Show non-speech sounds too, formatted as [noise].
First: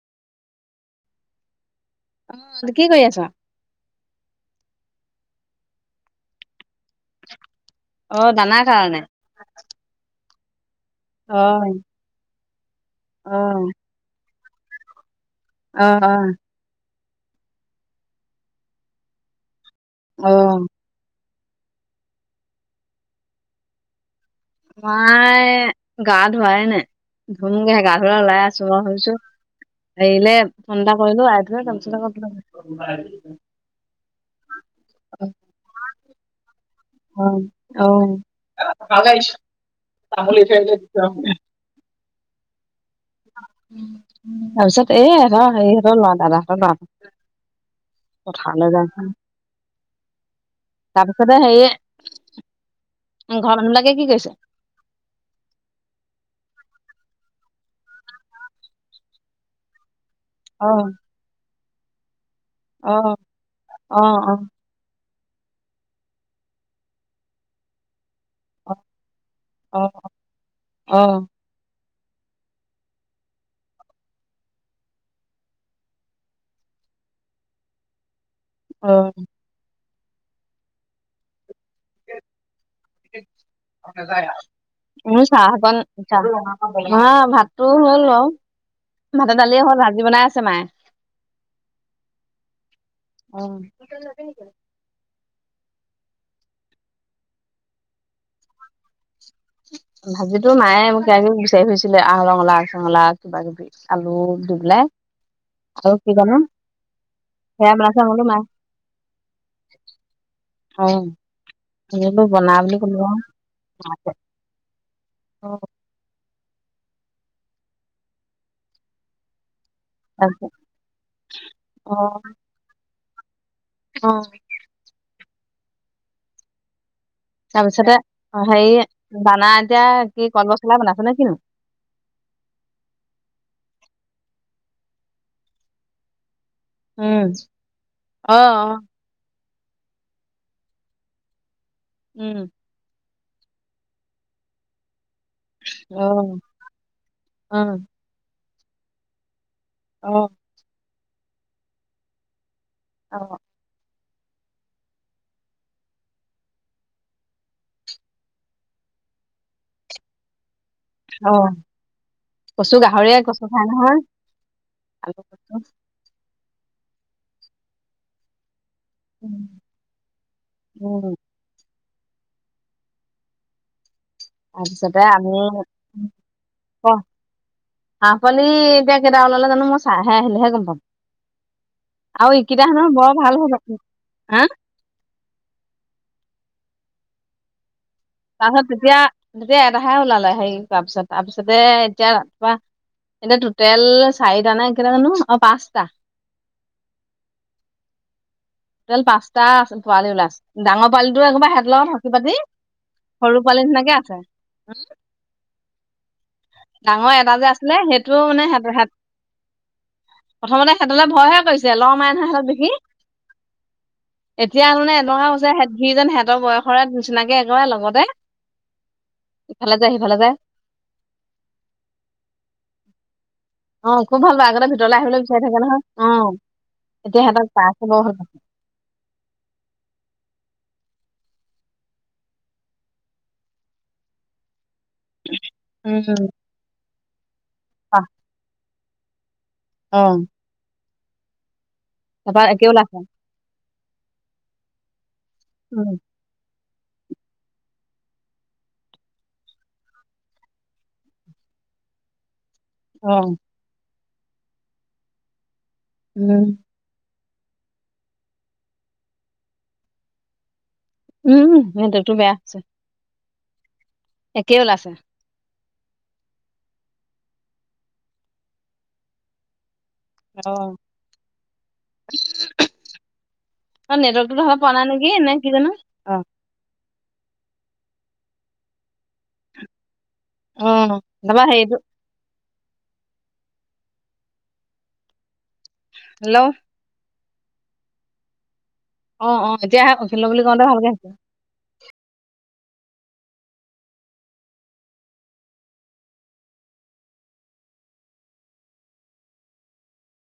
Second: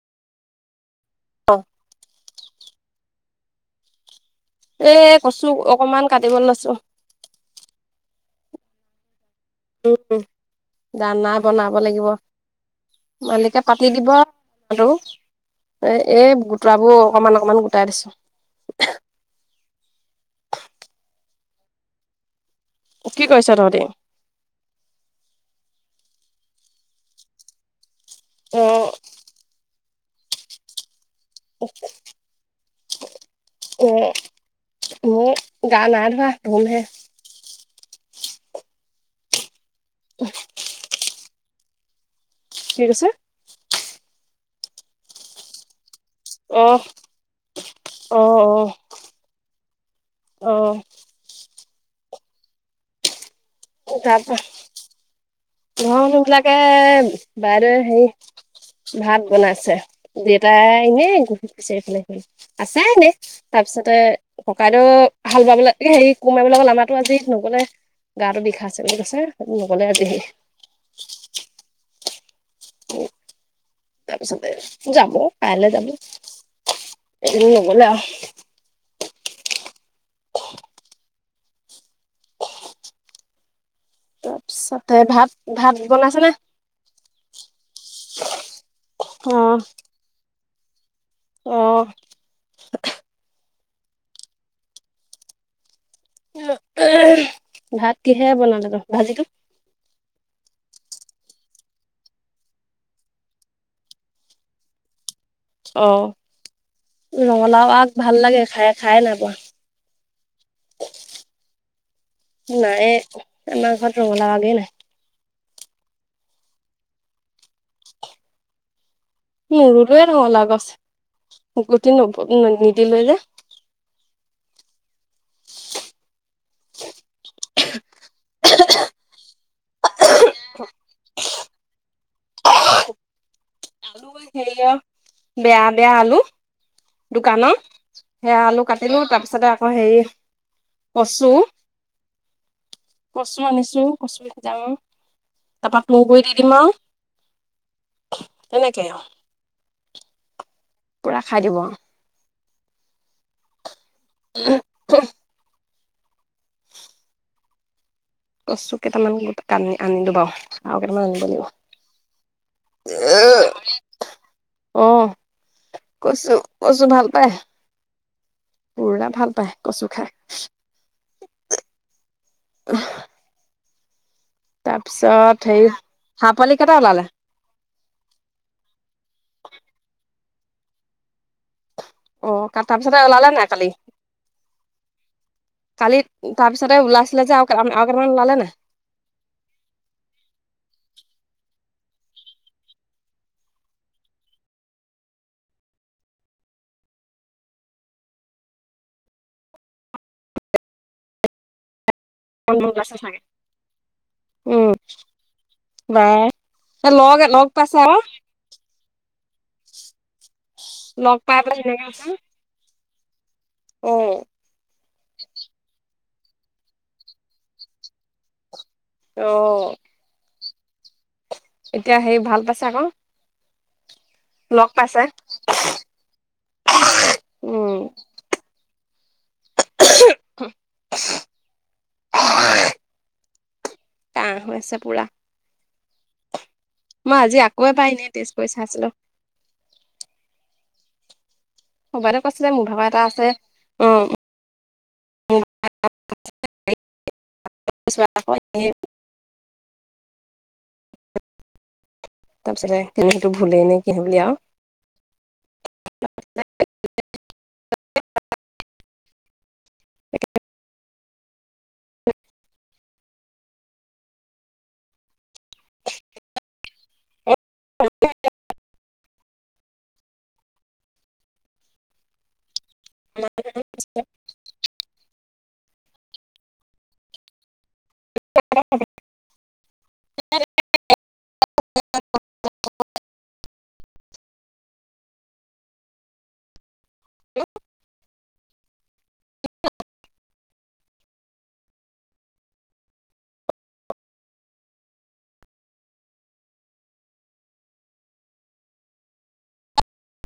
ত অ কি কৰি আছ? এ কচু অকমান কাটিব লৈছোঁ। অ দানাৰ কাৰণে উম দানা অ বনাব লাগিব, অ মালিকে পাতি দিব টো অ এ এই গোটৰাবোৰ অকমান অকমান গোটাই দিছোঁ। অ কি কৰিছ তহঁতি? মাই গা ধুৱাই নে। ধুনকে গা ধৰা ওলাই অ আছো মই ভাবিছো এৰিলে ফোন এটা কৰিলো। [unintelligible] এ ইয়ে গা নাই ধোৱা ধোমহে অ অ [unintelligible] কি কৈছে? তাৰপিছত এই হেত সেই হ লৰা দাদাহঁতৰ অ লৰা, অ পথাৰলৈ যায় শন অ তাৰপিছতে সেইয়ে ঘৰৰ মানুহবিলাকে কি কৰিছে? ঘৰ মানুহ বিলাকে বাইদেৱে হেৰি ভাত বনাইছে। অ দেউতাই এনে ঘূৰি ফুৰিছে এফালে সেইফালে আছে অ এনেই তাৰপিছতে অ অ কাইদেউ হাল বাবলৈ হেৰি কোৰমাৰিবলৈ গ'ল আমাৰটো আজি নগ'লে। গাটো বিষা আছে বুলি কৈছে অ নগ'লে আজি হি। অ উ তাৰ পিছতে যাব কাইলৈ যাব এদিন নগলে আও অম আৰু নাযায় আ তাৰপিছতে মোৰ ভাত চাহ ভাত অকন বনাইছে চাহ নে [unintelligible] মা ভাতটো হ'ল আৰু ভাতে অ' দালিয়ে হ'ল ভাজি বনাই আছে মায়ে। অ অ, দোকান যাবি নেকি? ভাত কিহে বনালে ত ভাজিটো? ভাজিতো মায়ে মোকে বিচাৰি ফুৰিছিলে আহ ৰঙালাও আগ চঙলাও আগ কিবা কিবি। আলু দুবেলাই অ ৰঙালাও সেয়া আগ বনাইছে মই ভাল বোলো লাগে মায়ে খাই খাই নাই অ মই বোলো বনা পোৱা বুলি নাই কলো আৰু আমাৰ ঘৰত মাকে ৰঙলা আগে নাই। নোৰোলে ৰঙালাও তাৰপিছত গছ অ গুটি নব নিদিলে যে। অ চাহ গছতে অ হেৰি বানা এতিয়া কি কলপচলা বনাইছে নে কিনো। হেৰি অ বেয়া বেয়া আলু উম দোকানত অ অ সেয়া আলু কাটিলো তাৰপিছতে আকৌ হেৰি কচু উম কচু আনিছো কচু সিযাম তাৰপা অ টুংগুৰি দি দিম আও অ তেনেকে অ অ পূৰা খাই দিব। অ [unintelligible] কচু কেইটামান আনিলো বাও। অ। কচু গাহৰিয়ে কচু খাই নহয়, অ আলু-কচু। কচু কচু ভাল পাই। পুৰা ভাল উম, পায় কচু খাই। তাৰপিছতে আমি। তাৰপিছত হেৰি হাঁহ পোৱালি কেইটা ক? ওলালে হাঁহ পোৱালি, এতিয়া কেইটা ওলালে জানোঁ! মই চাইহে আহিলেহে গম পাম। অ আৰু ইকেইটা হেনোঁ তাৰপিছতে বৰ ওলালে ভাল নাই কালি হ'ব! হা! কালি তাৰপিছতে, ওলাইছিলে যে আৰু আৰু কেইটামান ওলালে নে নাই? তাৰপিছত তেতিয়া, তেতিয়া এটাহে ওলালে, হেৰি তাৰপিছত, তাৰপিছতে এতিয়া ৰাতিপুৱা এতিয়া, টোটেল চাৰিটা নে, কেইটা জানোঁ! অ'! পাঁচটা। টোটেল পাঁচটা পোৱালি ওলাইছে। ডাঙৰ পোৱালি টো একোবাৰ হেঁতৰ লগত হয়। কি পালি? ওলাইছে চাগে সৰু পোৱালি নিচিনাকে আছে। বা [unintelligible] ডাঙৰ এটা যে আছিলে, সেইটোও মানে, হেঁত, হেঁত প্ৰথমতে সিহঁতলে লগ পাই ভয়হে পেলাই কৰিছে। ধুনীয়াকে ল'ৰ আছে মাৰে নহয় সিহঁতক দেখি। অ এতিয়া মানে, এনেকুৱা হৈছে সিজেন সিহঁতৰ বয়সৰে নিচিনাকে একে লগতে, অ ইফালে যায়, সিফালে যায়। এতিয়া হেৰি, ভাল পাইছে আকৌ। অ'! খুউব ভাল পাই! আগতে লগ ভিতৰলৈ পাইছে আহিবলৈ বিচাৰি থাকে নহয়। অ'! এতিয়া সিহঁতক উম পাই বৰ ভাল পাই! [unintelligible] কাঁহ হৈ আছে পুৰা। [unintelligible] উম! মই আজি আকৌ এবাৰ পাহ এনেই, টেষ্ট কৰি চাইছিলোঁ। অ'! বাইদেউয়ে তাৰপা কৈছিলে, একে মোৰ ভাগৰ ওলাইছে এটা আছে। উম! [unintelligible] উম! [unintelligible] তাৰপিছতে, অ তুমি সেইটো ভুলেই নে' কি হয় বুলি আৰু উম! উম! সিহঁততো বেয়া হৈছে। একেই ওলাল চোন। [unintelligible] অ'! [unintelligible] নেটৱৰ্কটো ভালকে পোৱা নাই নেকি? নে কি জানোঁ! [unintelligible] অ'! তাৰপা, সেইটো হেল্ল'? [unintelligible] অ'! অ'! এতিয়াহে হেল্ল' বুলি কওঁতে ভালকে আহিছে।